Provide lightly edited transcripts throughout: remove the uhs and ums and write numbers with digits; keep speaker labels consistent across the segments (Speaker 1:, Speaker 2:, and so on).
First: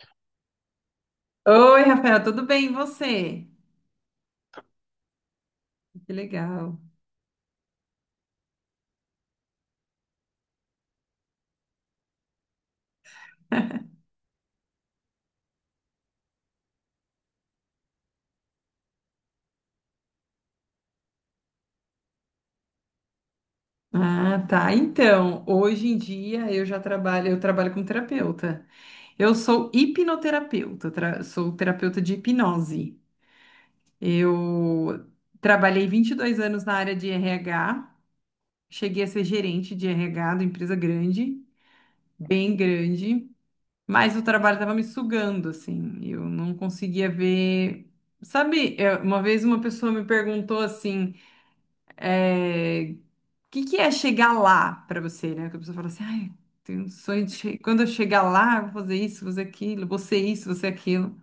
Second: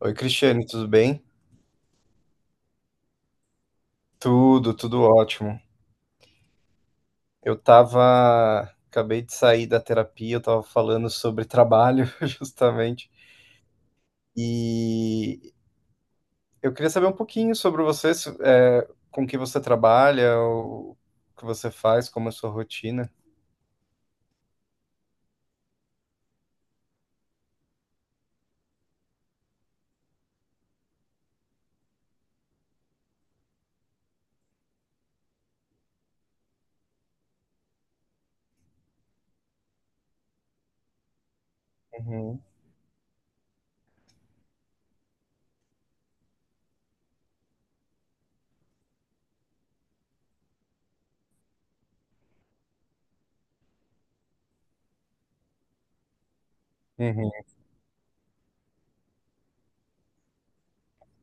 Speaker 1: Oi, Cristiane, tudo bem?
Speaker 2: Oi, Rafael, tudo bem? E você?
Speaker 1: Tudo, tudo ótimo.
Speaker 2: Que legal.
Speaker 1: Eu tava, Acabei de sair da terapia, eu tava falando sobre trabalho, justamente, e eu queria saber um pouquinho sobre você, com que você trabalha, o que você faz, como é a sua rotina.
Speaker 2: Ah, tá. Então, hoje em dia eu já trabalho, eu trabalho como terapeuta. Eu sou hipnoterapeuta, sou terapeuta de hipnose. Eu trabalhei 22 anos na área de RH, cheguei a ser gerente de RH de empresa grande,
Speaker 1: Uhum,
Speaker 2: bem grande, mas o trabalho estava me sugando, assim, eu não conseguia ver. Sabe, uma vez uma pessoa me perguntou assim, eh, que é chegar lá para você, né? Que a pessoa fala assim, ai, tenho um sonho
Speaker 1: uhum,
Speaker 2: de quando eu chegar lá, eu vou fazer isso, vou fazer aquilo, vou ser isso, vou ser aquilo.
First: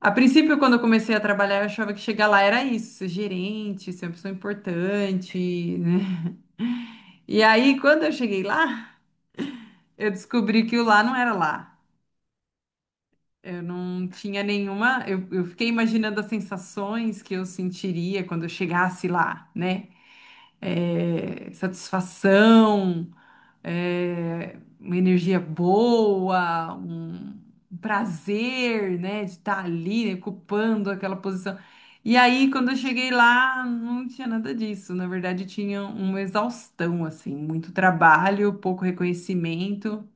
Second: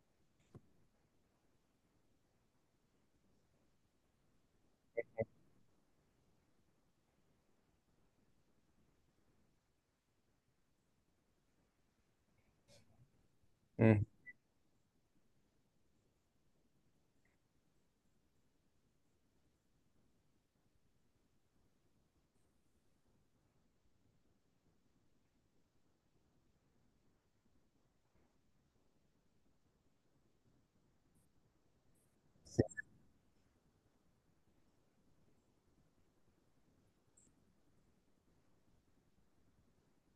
Speaker 2: A princípio, quando eu comecei a trabalhar, eu achava que chegar lá era isso, ser gerente, ser uma pessoa importante, né? E aí, quando eu cheguei lá, eu descobri que o lá não era lá. Eu
Speaker 1: uhum.
Speaker 2: não tinha nenhuma. Eu fiquei imaginando as sensações que eu sentiria quando eu chegasse lá, né? Satisfação, uma energia boa, um prazer, né, de estar ali, né, ocupando aquela posição. E aí, quando eu cheguei lá, não tinha nada disso. Na verdade, tinha uma exaustão, assim, muito trabalho, pouco reconhecimento,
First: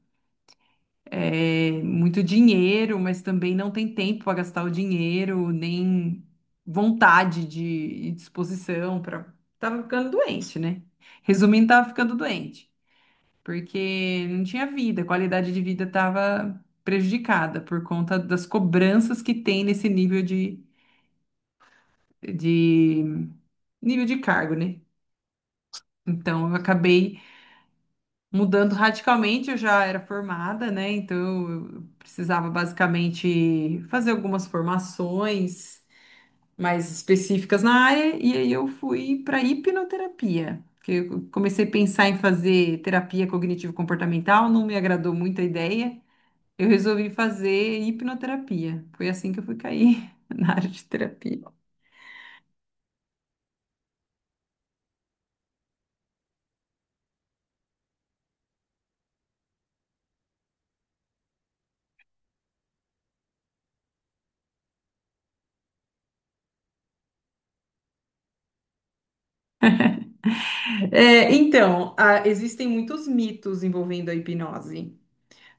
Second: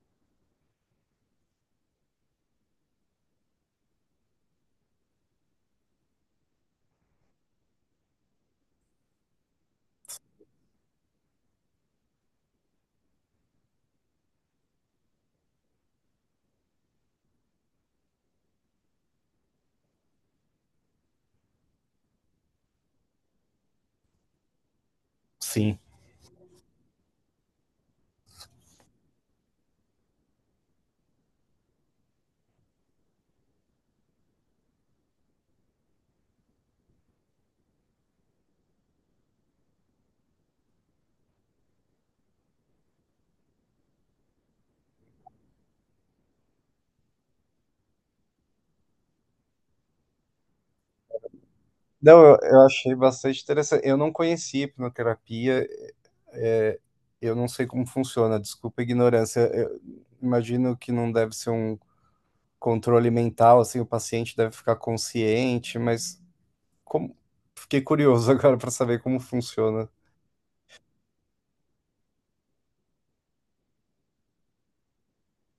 Speaker 2: muito dinheiro, mas também não tem tempo para gastar o dinheiro, nem vontade de e disposição para. Tava ficando doente, né? Resumindo, tava ficando doente porque não tinha vida, a qualidade de vida estava prejudicada por conta das cobranças que tem nesse nível de de cargo, né?
Speaker 1: Sim.
Speaker 2: Então eu acabei mudando radicalmente, eu já era formada, né? Então eu precisava basicamente fazer algumas formações mais específicas na área e aí eu fui para hipnoterapia. Que Eu comecei a pensar em fazer terapia cognitivo-comportamental, não me agradou muito a ideia. Eu resolvi fazer hipnoterapia. Foi assim que eu fui cair na área de terapia.
Speaker 1: Não, eu achei bastante interessante. Eu não conhecia hipnoterapia. Eu não sei como funciona, desculpa a ignorância. Eu imagino que não deve ser um controle mental, assim, o paciente deve ficar consciente, mas como... fiquei curioso agora para saber como funciona.
Speaker 2: É, então, existem muitos mitos envolvendo a hipnose.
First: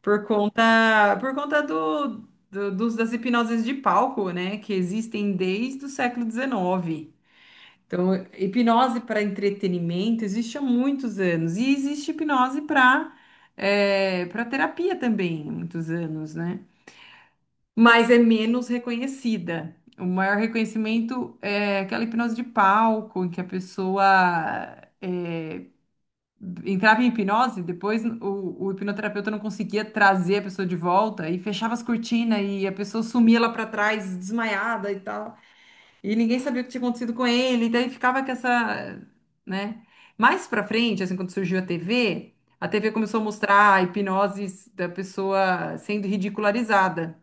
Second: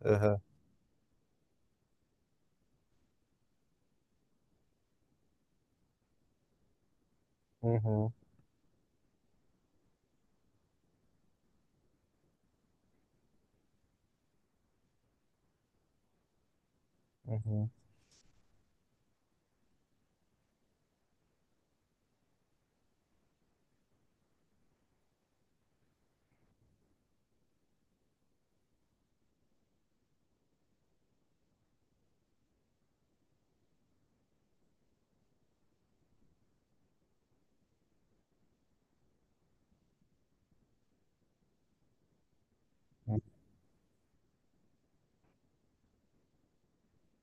Speaker 2: Por
Speaker 1: Aham.
Speaker 2: conta, por conta do, do- dos, das hipnoses de palco, né? Que existem desde o século XIX.
Speaker 1: Uhum,
Speaker 2: Então, hipnose para entretenimento existe há muitos anos. E existe hipnose para terapia também, há muitos anos, né?
Speaker 1: uhum.
Speaker 2: Mas é menos reconhecida. O maior reconhecimento é aquela hipnose de palco, em que a pessoa é, entrava em hipnose, depois o hipnoterapeuta não conseguia trazer a pessoa de volta e fechava as cortinas e a pessoa sumia lá para trás, desmaiada e tal. E ninguém sabia o que tinha acontecido com ele, e daí ficava com essa, né? Mais para frente, assim, quando surgiu a TV, a TV começou a mostrar hipnoses da pessoa sendo ridicularizada.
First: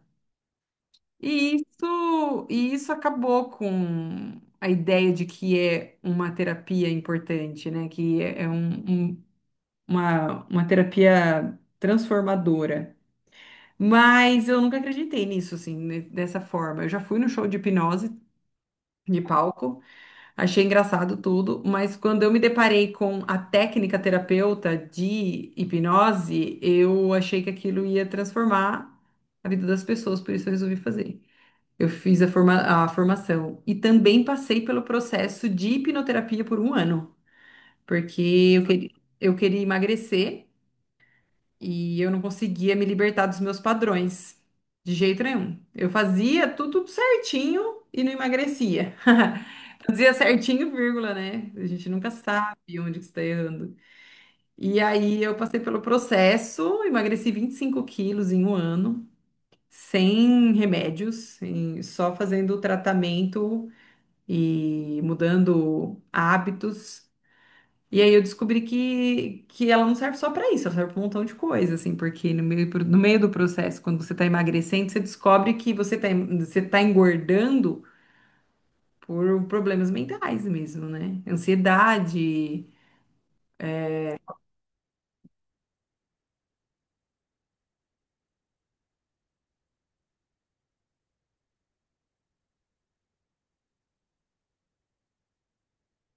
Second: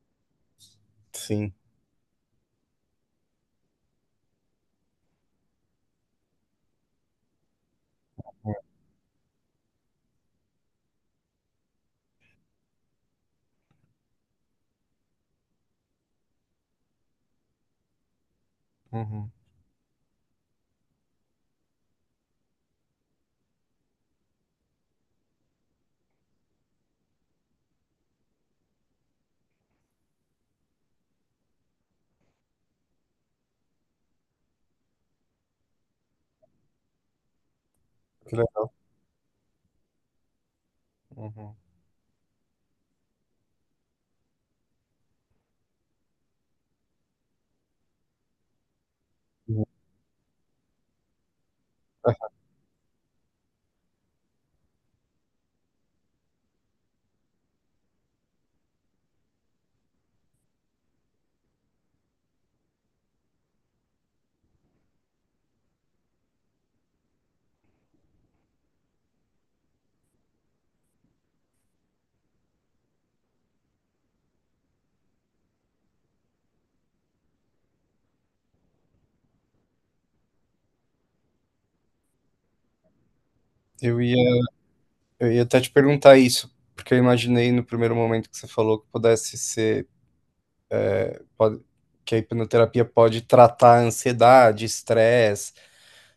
Speaker 1: Sim.
Speaker 2: E isso acabou com a ideia de que é uma terapia importante, né? Que é uma terapia transformadora. Mas eu nunca acreditei nisso, assim, dessa forma. Eu já fui no show de hipnose de
Speaker 1: Uhum.
Speaker 2: palco, achei engraçado tudo, mas quando eu me deparei com a técnica terapeuta de hipnose, eu achei que aquilo ia transformar a vida das pessoas, por isso eu resolvi fazer. Eu fiz a formação. E também passei pelo processo de hipnoterapia por um ano,
Speaker 1: Que
Speaker 2: porque eu queria emagrecer
Speaker 1: Uhum.
Speaker 2: e eu não conseguia me libertar dos meus padrões, de jeito nenhum. Eu fazia tudo certinho e não emagrecia.
Speaker 1: Uhum.
Speaker 2: Fazia certinho, vírgula, né? A gente nunca
Speaker 1: Ah,
Speaker 2: sabe onde que está errando. E aí eu passei pelo processo, emagreci 25 quilos em um ano, sem remédios, só fazendo o tratamento e mudando hábitos. E aí eu descobri que ela não serve só para isso, ela serve para um montão de coisa, assim, porque no meio do processo, quando você está emagrecendo, você descobre que você tá engordando por problemas mentais mesmo, né? Ansiedade,
Speaker 1: Eu ia, eu ia até te perguntar isso, porque eu imaginei no primeiro momento que você falou que pudesse ser Pode- que a hipnoterapia pode tratar ansiedade, estresse,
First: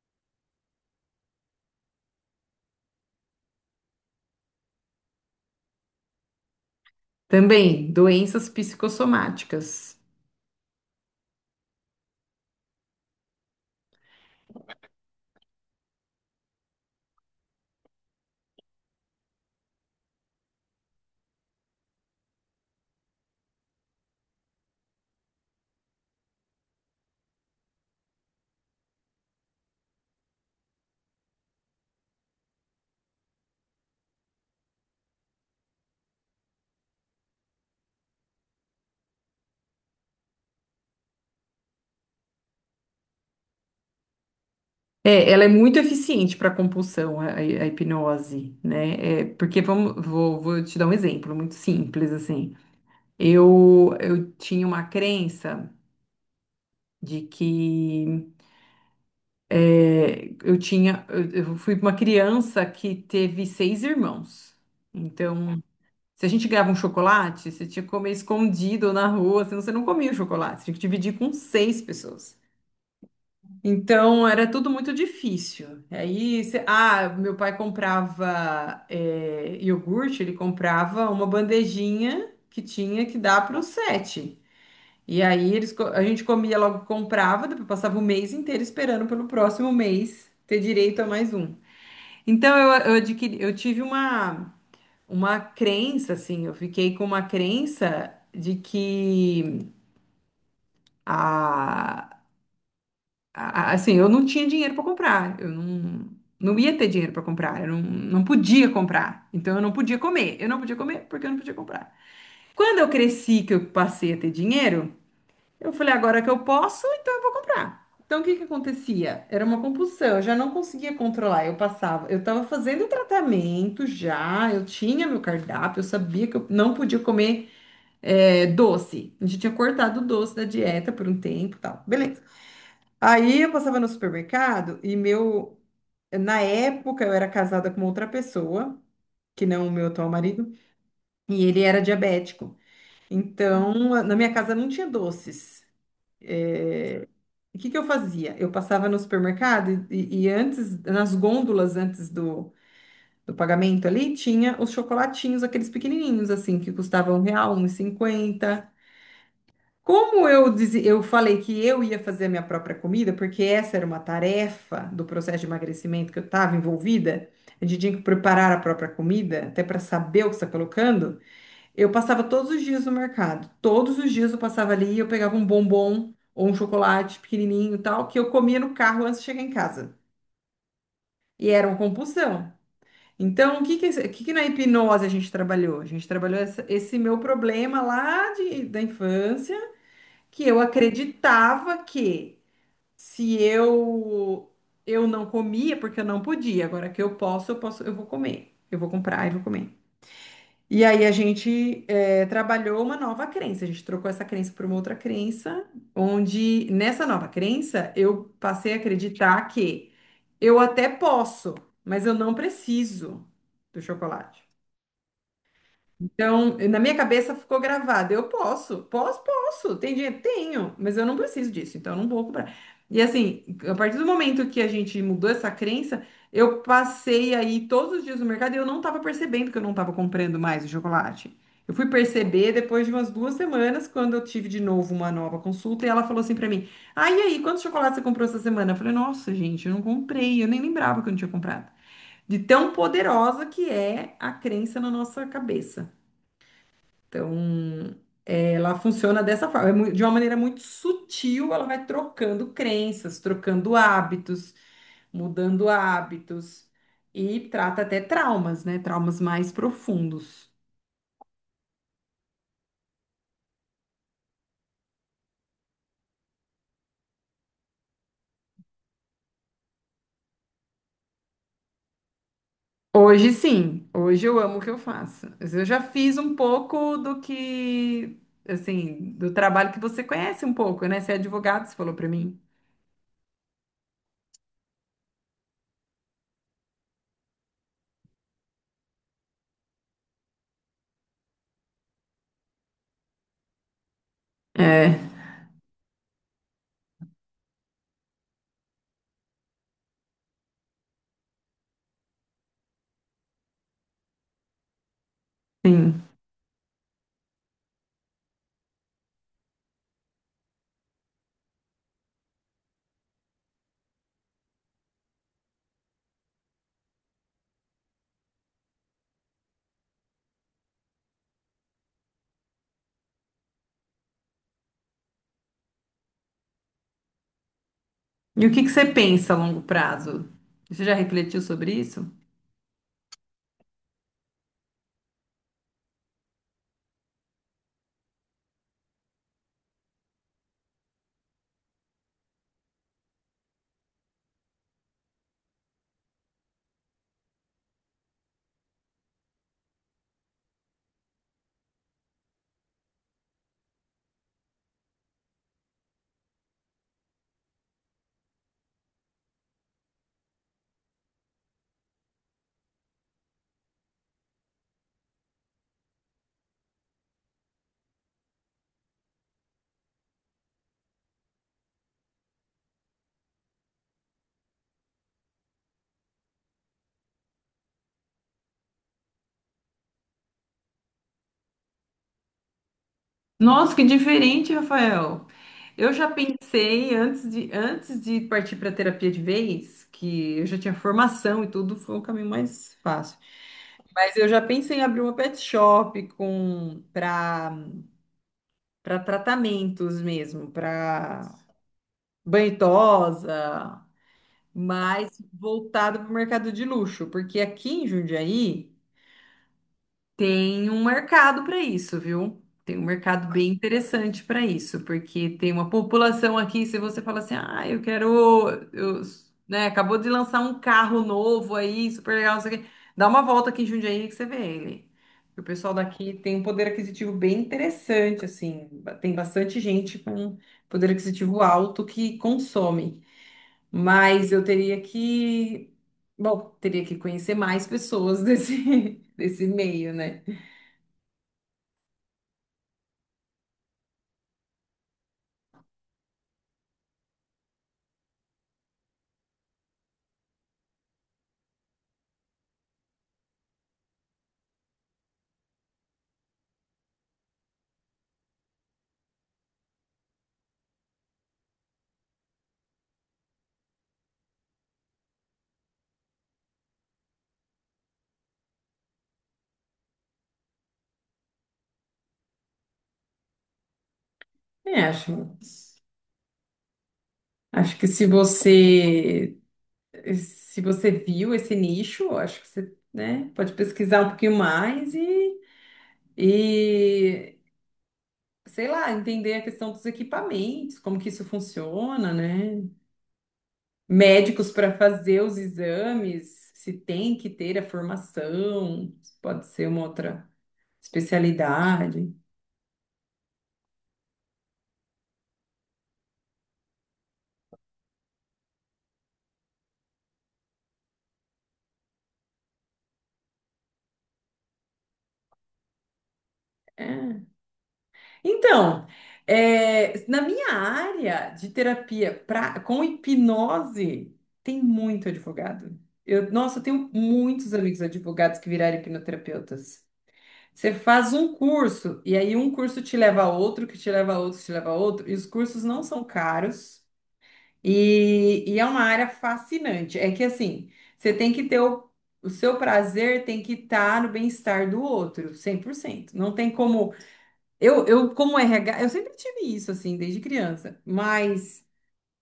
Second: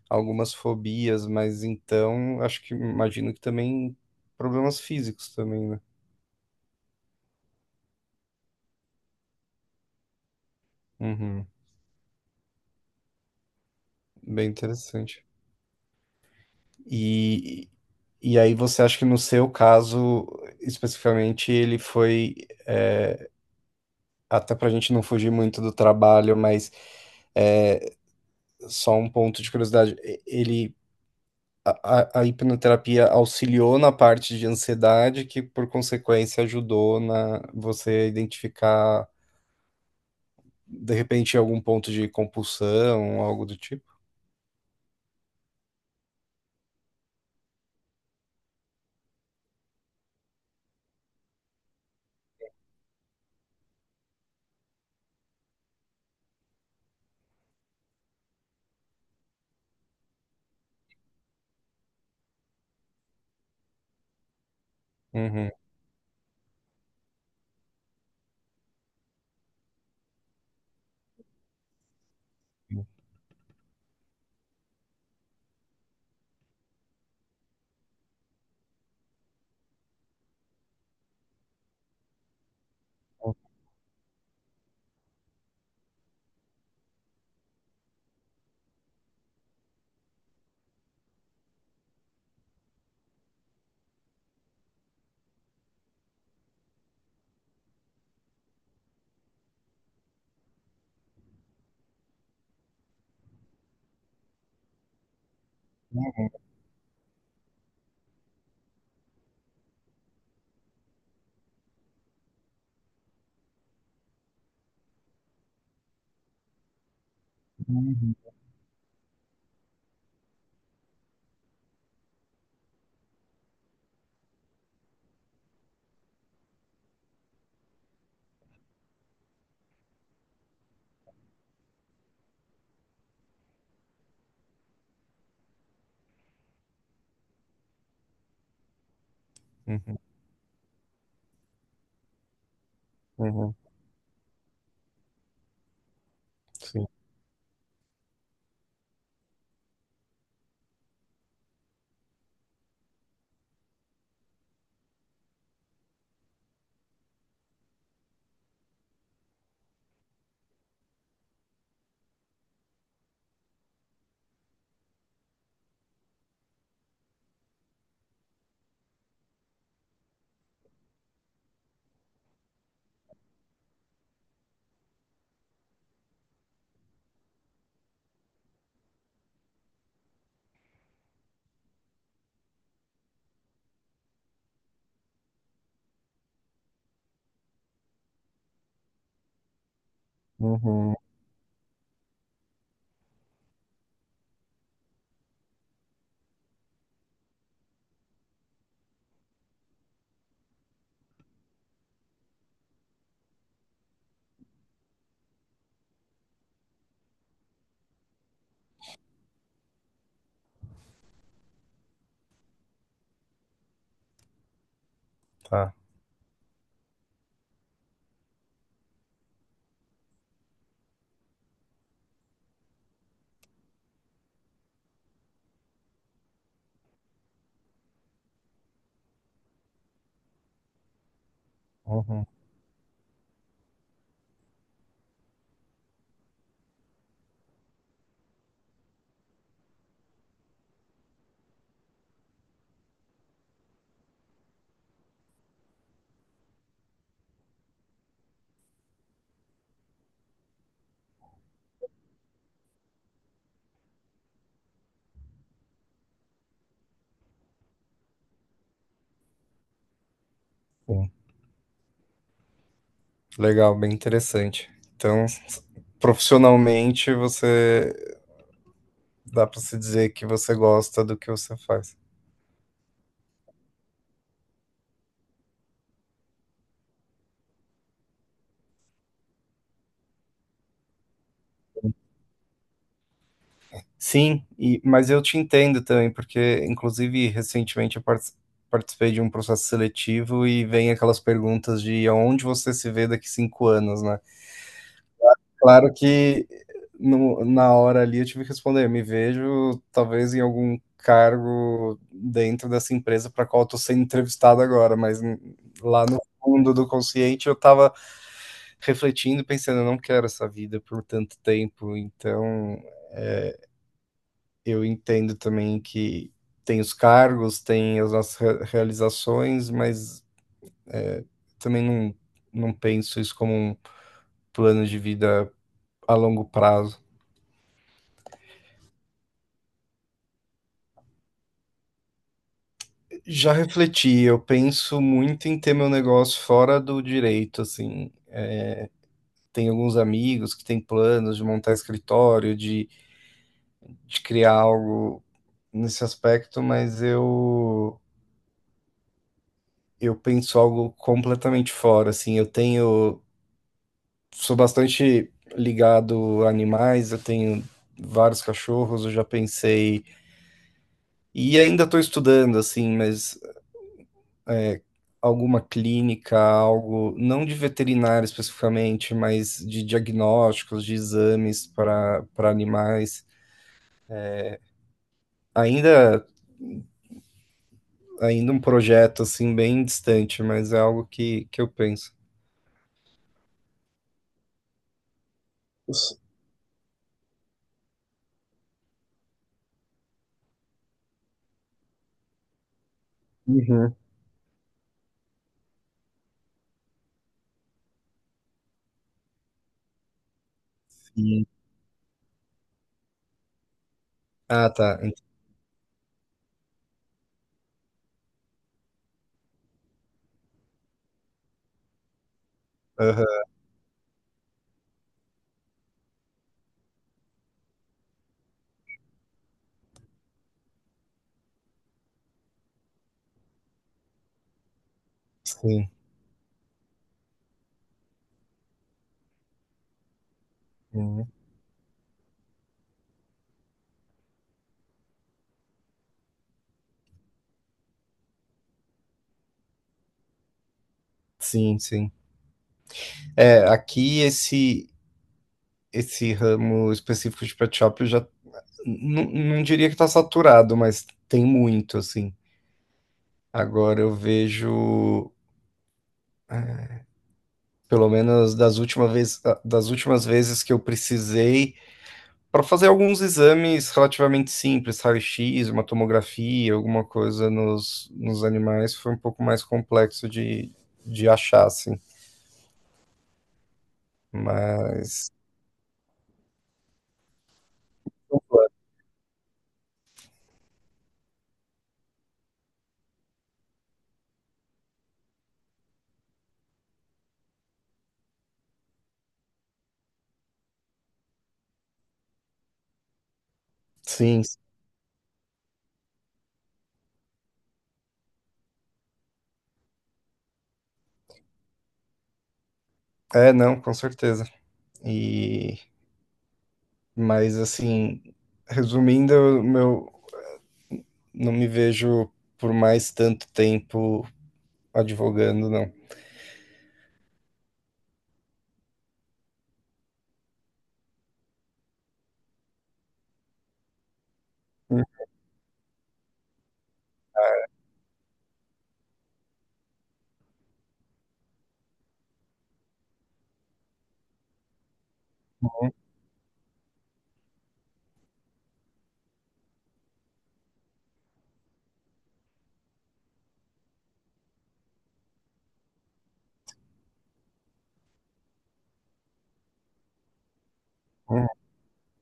Speaker 1: algumas fobias, mas então acho que imagino que também problemas físicos também, né?
Speaker 2: também doenças psicossomáticas.
Speaker 1: Uhum. Bem interessante. E, e aí você acha que no seu caso, especificamente, ele foi, é, até para a gente não fugir muito do trabalho, mas é, só um ponto de curiosidade, ele a hipnoterapia auxiliou na parte de ansiedade, que por consequência ajudou na você a identificar de repente algum ponto de compulsão, algo do tipo.
Speaker 2: É, ela é muito eficiente para compulsão, a hipnose, né? É, porque vou te dar um exemplo muito simples, assim. Eu tinha uma crença de que eu fui uma criança que teve seis irmãos.
Speaker 1: Uhum,
Speaker 2: Então, se a gente ganhava um chocolate, você tinha que comer escondido na rua, senão você não comia o chocolate, você tinha que dividir com seis pessoas. Então, era tudo muito difícil. Aí, ah, meu pai comprava iogurte, ele comprava uma bandejinha que tinha que dar para os sete. E aí a gente comia logo, comprava, depois passava o mês inteiro esperando pelo próximo mês ter direito a mais um. Então eu tive uma crença, assim, eu fiquei com uma crença de que a, assim, eu não tinha dinheiro para comprar, eu não ia ter dinheiro para comprar, eu não podia comprar, então eu não podia comer, eu não podia comer porque eu não podia comprar. Quando eu cresci, que eu passei a ter dinheiro, eu falei, agora que eu posso, então eu vou comprar.
Speaker 1: uhum.
Speaker 2: Então, o que que acontecia? Era uma compulsão, eu já não conseguia controlar. Eu passava, eu estava fazendo o tratamento já, eu tinha meu cardápio, eu sabia que eu não podia comer doce. A gente tinha cortado o doce da dieta por um tempo e tal. Beleza. Aí eu passava no supermercado e meu. Na época eu era casada com outra pessoa, que não o meu
Speaker 1: Uhum,
Speaker 2: atual marido, e ele era diabético.
Speaker 1: uhum,
Speaker 2: Então, na minha casa não tinha doces.
Speaker 1: sim.
Speaker 2: é, E o que que eu fazia? Eu passava no supermercado e antes, nas gôndolas antes do pagamento ali, tinha os chocolatinhos, aqueles pequenininhos assim, que custavam R$ 1, 1,50. Como eu falei que eu ia fazer a minha própria comida, porque essa era uma tarefa do processo de emagrecimento que eu estava envolvida, a gente tinha que preparar a própria comida, até para saber o que está colocando, eu passava todos os dias no mercado. Todos os dias eu passava ali e eu pegava um bombom ou um chocolate pequenininho e tal, que eu comia no carro antes de chegar em casa. E era uma compulsão. Então, o que que, o que que na hipnose a gente trabalhou? A gente trabalhou esse meu problema lá da infância, que eu
Speaker 1: Uhum,
Speaker 2: acreditava que se eu eu não comia, porque eu não podia. Agora que eu posso, eu posso, eu vou comer. Eu vou comprar e vou comer. E aí a gente trabalhou uma nova crença, a gente trocou essa crença por uma outra crença, onde nessa nova crença eu passei a acreditar que eu até posso, mas eu não preciso do chocolate.
Speaker 1: tá.
Speaker 2: Então, na minha cabeça ficou gravado. Eu posso, posso, posso. Tem dinheiro? Tenho, mas eu não preciso disso, então eu não vou comprar. E assim, a partir do momento que a gente mudou essa crença, eu passei aí todos os dias no mercado e eu não estava percebendo que eu não estava comprando mais o chocolate. Eu fui
Speaker 1: Uhum,
Speaker 2: perceber depois de umas 2 semanas, quando eu tive de novo uma nova consulta, e ela falou assim para mim: Ah, e aí, quantos chocolates você comprou essa semana? Eu falei: Nossa, gente, eu não comprei, eu nem lembrava que eu não tinha comprado. De tão poderosa que é a crença na nossa cabeça. Então, ela funciona dessa forma, é de uma maneira muito sutil, ela vai trocando crenças, trocando hábitos, mudando hábitos e trata até traumas, né? Traumas mais profundos.
Speaker 1: sim. Legal, bem interessante. Então, profissionalmente você dá para se dizer que você gosta do que você faz.
Speaker 2: Hoje sim, hoje eu amo o que eu faço. Mas eu já fiz um pouco do que, assim, do trabalho que você conhece um pouco, né? Você é advogado, você falou para mim.
Speaker 1: Sim, mas eu te entendo também, porque, inclusive, recentemente eu participei de um processo seletivo e vem aquelas perguntas de aonde você se vê daqui 5 anos, né?
Speaker 2: É,
Speaker 1: Claro que na hora ali eu tive que responder, me vejo talvez em algum cargo dentro dessa empresa para qual eu estou sendo entrevistado agora, mas
Speaker 2: sim.
Speaker 1: lá no fundo do consciente eu estava refletindo, pensando, eu não quero essa vida por tanto tempo, então eu entendo também que tem os cargos, tem as nossas realizações, mas também não penso isso como um plano de vida a longo prazo.
Speaker 2: E o que que você pensa a longo prazo? Você já refletiu sobre isso?
Speaker 1: Já refleti, eu penso muito em ter meu negócio fora do direito, assim. Tem alguns amigos que têm planos de montar escritório, de criar algo nesse aspecto, mas eu penso algo completamente fora, assim. Eu tenho Sou bastante ligado a animais, eu tenho vários cachorros, eu já pensei. E ainda estou estudando, assim, mas alguma clínica, algo, não de veterinário especificamente, mas de diagnósticos, de exames para animais. Ainda, ainda um projeto, assim, bem distante, mas é algo que eu penso.
Speaker 2: Nossa, que diferente, Rafael. Eu já pensei antes de partir para terapia de vez, que eu já tinha formação e tudo, foi um caminho mais fácil.
Speaker 1: Uhum,
Speaker 2: Mas eu já pensei em abrir uma pet shop com para para tratamentos mesmo, para
Speaker 1: sim.
Speaker 2: banhosa,
Speaker 1: Ah, tá.
Speaker 2: mas voltado para o mercado de luxo, porque aqui em Jundiaí tem um mercado para isso, viu? Tem um mercado
Speaker 1: Aham,
Speaker 2: bem interessante para isso, porque tem uma população aqui, se você fala assim, ah, eu quero, eu, né, acabou de lançar um carro novo aí, super legal, não sei o quê. Dá uma volta aqui em Jundiaí que você vê ele. O pessoal
Speaker 1: sim.
Speaker 2: daqui tem um poder aquisitivo bem interessante, assim, tem bastante gente com poder
Speaker 1: Uhum.
Speaker 2: aquisitivo alto que consome, mas eu teria que, bom, teria que conhecer mais pessoas desse, desse meio, né?
Speaker 1: Sim, sim. É, aqui esse ramo específico de pet shop, eu já não diria que tá saturado, mas tem muito, assim. Agora eu vejo, pelo menos das últimas vezes que eu precisei, para fazer alguns exames relativamente simples, raio-x, uma tomografia, alguma coisa nos animais, foi um pouco mais complexo de achar, assim.
Speaker 2: É,
Speaker 1: Mas,
Speaker 2: acho que se você viu esse nicho, acho que você, né, pode pesquisar um pouquinho mais e sei lá, entender a questão dos equipamentos, como que isso funciona, né?
Speaker 1: sim,
Speaker 2: Médicos para fazer os exames, se tem que ter a formação, pode ser uma outra especialidade.
Speaker 1: não, com certeza. E, mas, assim, resumindo, meu, não me vejo por mais tanto tempo advogando, não.
Speaker 2: É. Então, na minha área de terapia com hipnose, tem
Speaker 1: Uhum,
Speaker 2: muito advogado. Nossa, eu tenho muitos amigos advogados que viraram hipnoterapeutas. Você faz um curso, e aí um curso te leva a outro, que te leva a outro, que te leva a outro, e os cursos não são caros, e é uma área fascinante. É que assim, você tem que ter o seu prazer, tem que estar no bem-estar do outro, 100%. Não tem como. Como RH, eu sempre tive isso, assim, desde criança. Mas,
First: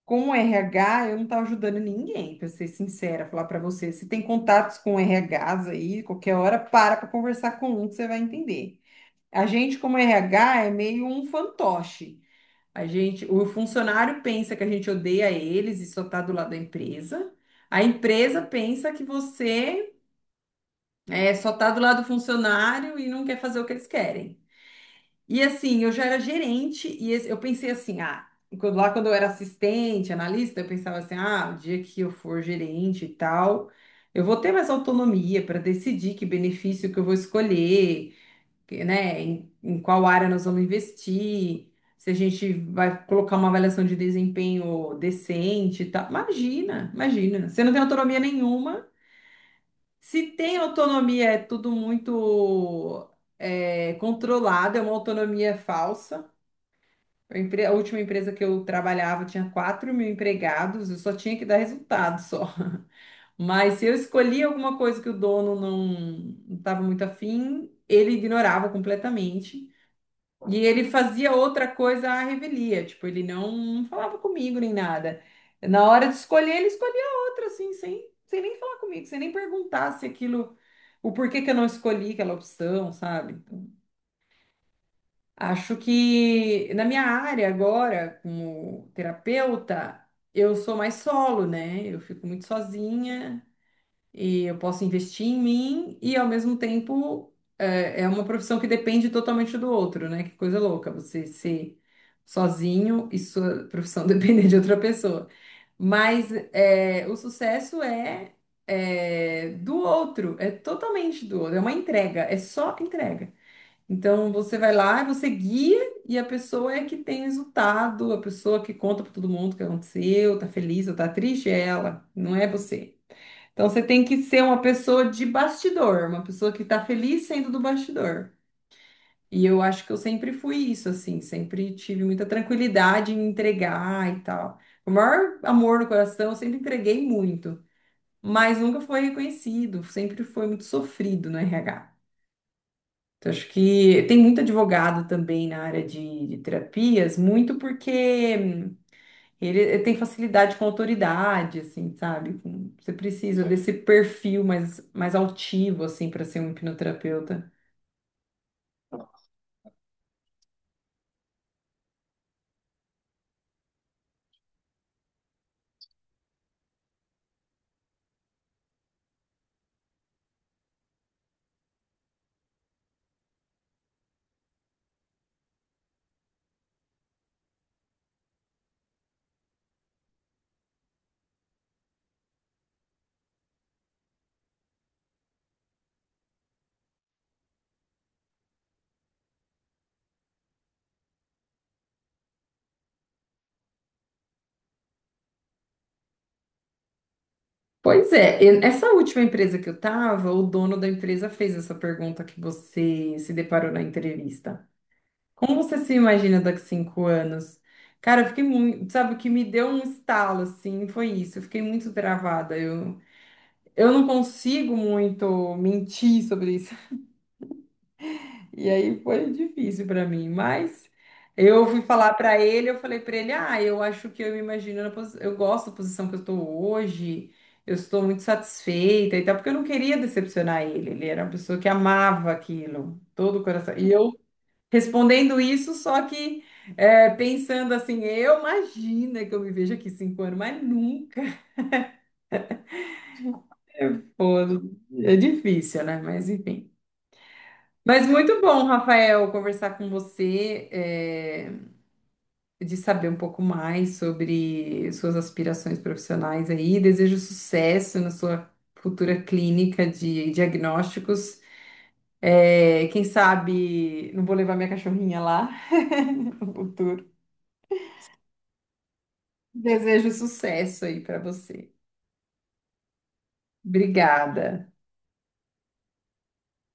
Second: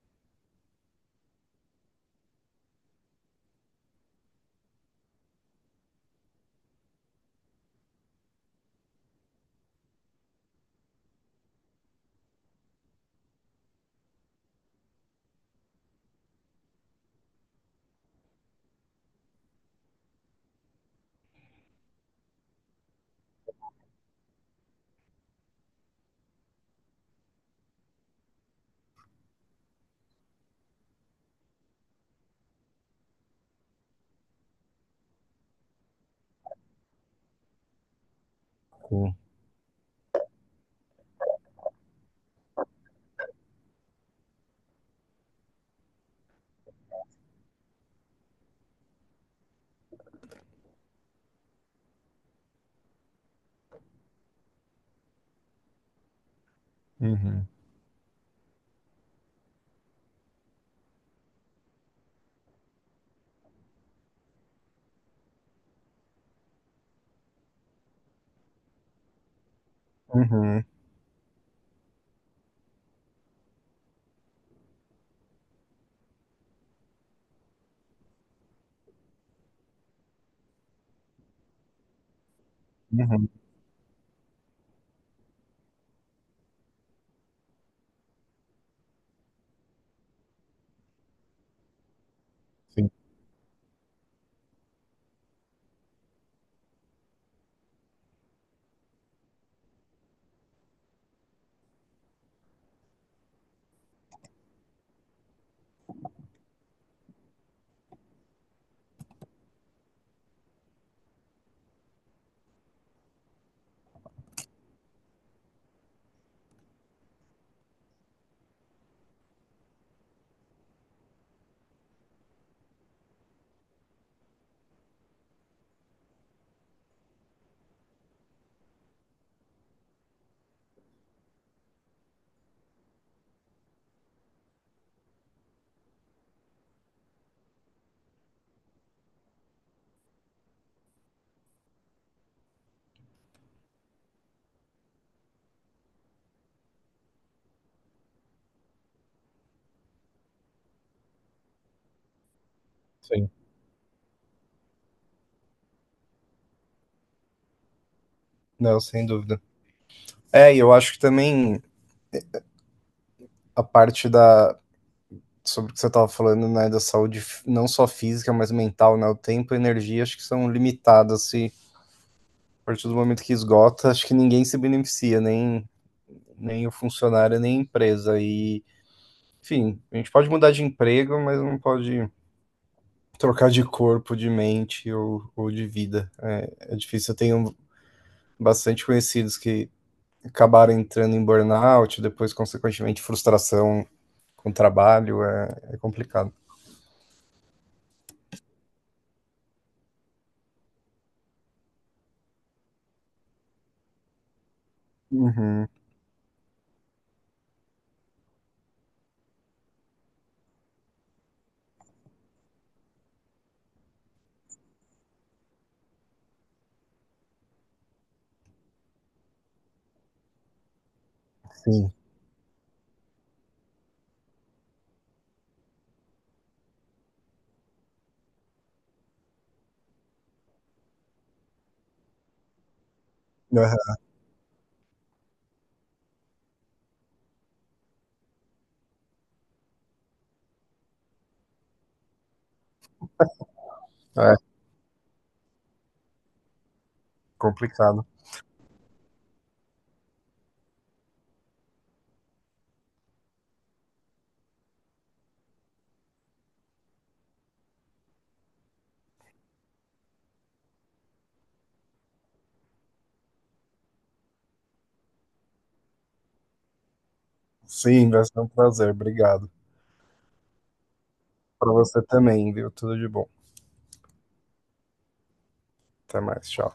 Speaker 2: como RH, eu não tava ajudando ninguém, pra ser sincera, falar pra você. Se tem contatos com RHs aí, qualquer hora, para pra conversar com um que você vai entender. A gente, como RH, é meio um fantoche. A gente, o funcionário pensa que a gente odeia eles e só tá do lado da empresa. A empresa pensa que você só tá do lado do funcionário e não quer fazer o que eles querem. E assim, eu já era gerente e eu pensei assim, ah, lá quando eu era assistente, analista, eu pensava assim, ah, o dia que eu for gerente e tal, eu vou ter mais autonomia para decidir que benefício que eu vou escolher, que,
Speaker 1: uhum,
Speaker 2: né, em qual área nós vamos investir, se a gente vai colocar uma avaliação de desempenho decente e tal. Imagina, imagina, você não tem autonomia nenhuma. Se tem autonomia, é tudo muito controlado, é uma autonomia falsa.
Speaker 1: uhum,
Speaker 2: A última empresa que eu trabalhava tinha 4000 empregados, eu só tinha que dar resultado só. Mas se eu escolhia alguma coisa que o dono não estava muito afim, ele ignorava completamente. E
Speaker 1: uhum,
Speaker 2: ele fazia outra coisa à revelia, tipo, ele não falava comigo nem nada. Na hora de escolher, ele escolhia outra, assim, sem nem falar comigo, sem nem perguntar se aquilo, o porquê que eu não escolhi aquela opção,
Speaker 1: uhum,
Speaker 2: sabe? Então, acho que na minha área agora, como terapeuta, eu sou mais solo, né? Eu fico muito
Speaker 1: sim,
Speaker 2: sozinha e eu posso investir em mim e ao mesmo tempo é uma profissão que depende totalmente do outro, né? Que coisa louca você ser sozinho e sua profissão depender de outra pessoa. Mas é do outro, é totalmente do outro, é uma entrega, é só entrega. Então você vai lá, você guia e a pessoa é que tem resultado, a pessoa que conta para todo mundo o que aconteceu, tá feliz ou tá triste, é ela, não é você. Então você tem que ser uma pessoa de bastidor, uma pessoa que tá feliz sendo do bastidor. E eu acho que eu sempre fui isso, assim, sempre tive muita tranquilidade em entregar e tal. O maior amor no coração, eu sempre entreguei muito, mas nunca foi reconhecido, sempre foi muito sofrido no RH. Então, acho que tem muito advogado também na área de terapias, muito porque ele tem facilidade com autoridade, assim, sabe? Com- Você
Speaker 1: sim.
Speaker 2: precisa Sim. desse perfil mais altivo, assim, para ser um hipnoterapeuta.
Speaker 1: Não, sem dúvida. É, e eu acho que também a parte da sobre o que você estava falando, né, da saúde não só física, mas mental, né, o tempo e a energia acho que são limitadas e a partir do momento que esgota, acho que ninguém se beneficia, nem o funcionário, nem a empresa e, enfim, a gente pode mudar de emprego, mas não pode trocar de corpo, de mente ou de vida. É, é difícil. Eu tenho bastante conhecidos que acabaram entrando em burnout, depois, consequentemente, frustração com o trabalho. É, é complicado.
Speaker 2: Pois é, essa última empresa que eu tava, o dono da empresa fez essa pergunta que você se deparou na entrevista. Como
Speaker 1: Uhum,
Speaker 2: você se imagina daqui a 5 anos? Cara, eu fiquei muito, sabe, o que me deu um estalo, assim, foi isso. Eu fiquei muito travada. Eu não consigo muito mentir sobre isso. E aí foi difícil para mim, mas eu fui
Speaker 1: sim.
Speaker 2: falar para ele, eu falei para ele: "Ah, eu acho que eu me imagino na eu gosto da posição que eu estou hoje. Eu estou muito satisfeita e tal", porque eu não queria decepcionar ele. Ele era uma pessoa que amava aquilo, todo o coração. E
Speaker 1: É,
Speaker 2: eu respondendo isso, só que pensando assim, eu imagino que eu me vejo aqui 5 anos, mas nunca.
Speaker 1: é
Speaker 2: Pô, é difícil, né? Mas enfim. Mas
Speaker 1: complicado.
Speaker 2: muito bom, Rafael, conversar com você, é, de saber um pouco mais sobre suas aspirações profissionais aí. Desejo sucesso na sua futura clínica de diagnósticos. É, quem sabe não vou levar minha cachorrinha lá no futuro.
Speaker 1: Sim, vai ser um prazer. Obrigado.
Speaker 2: Desejo sucesso aí para você.
Speaker 1: Para você também, viu? Tudo de bom.
Speaker 2: Obrigada.
Speaker 1: Até mais. Tchau.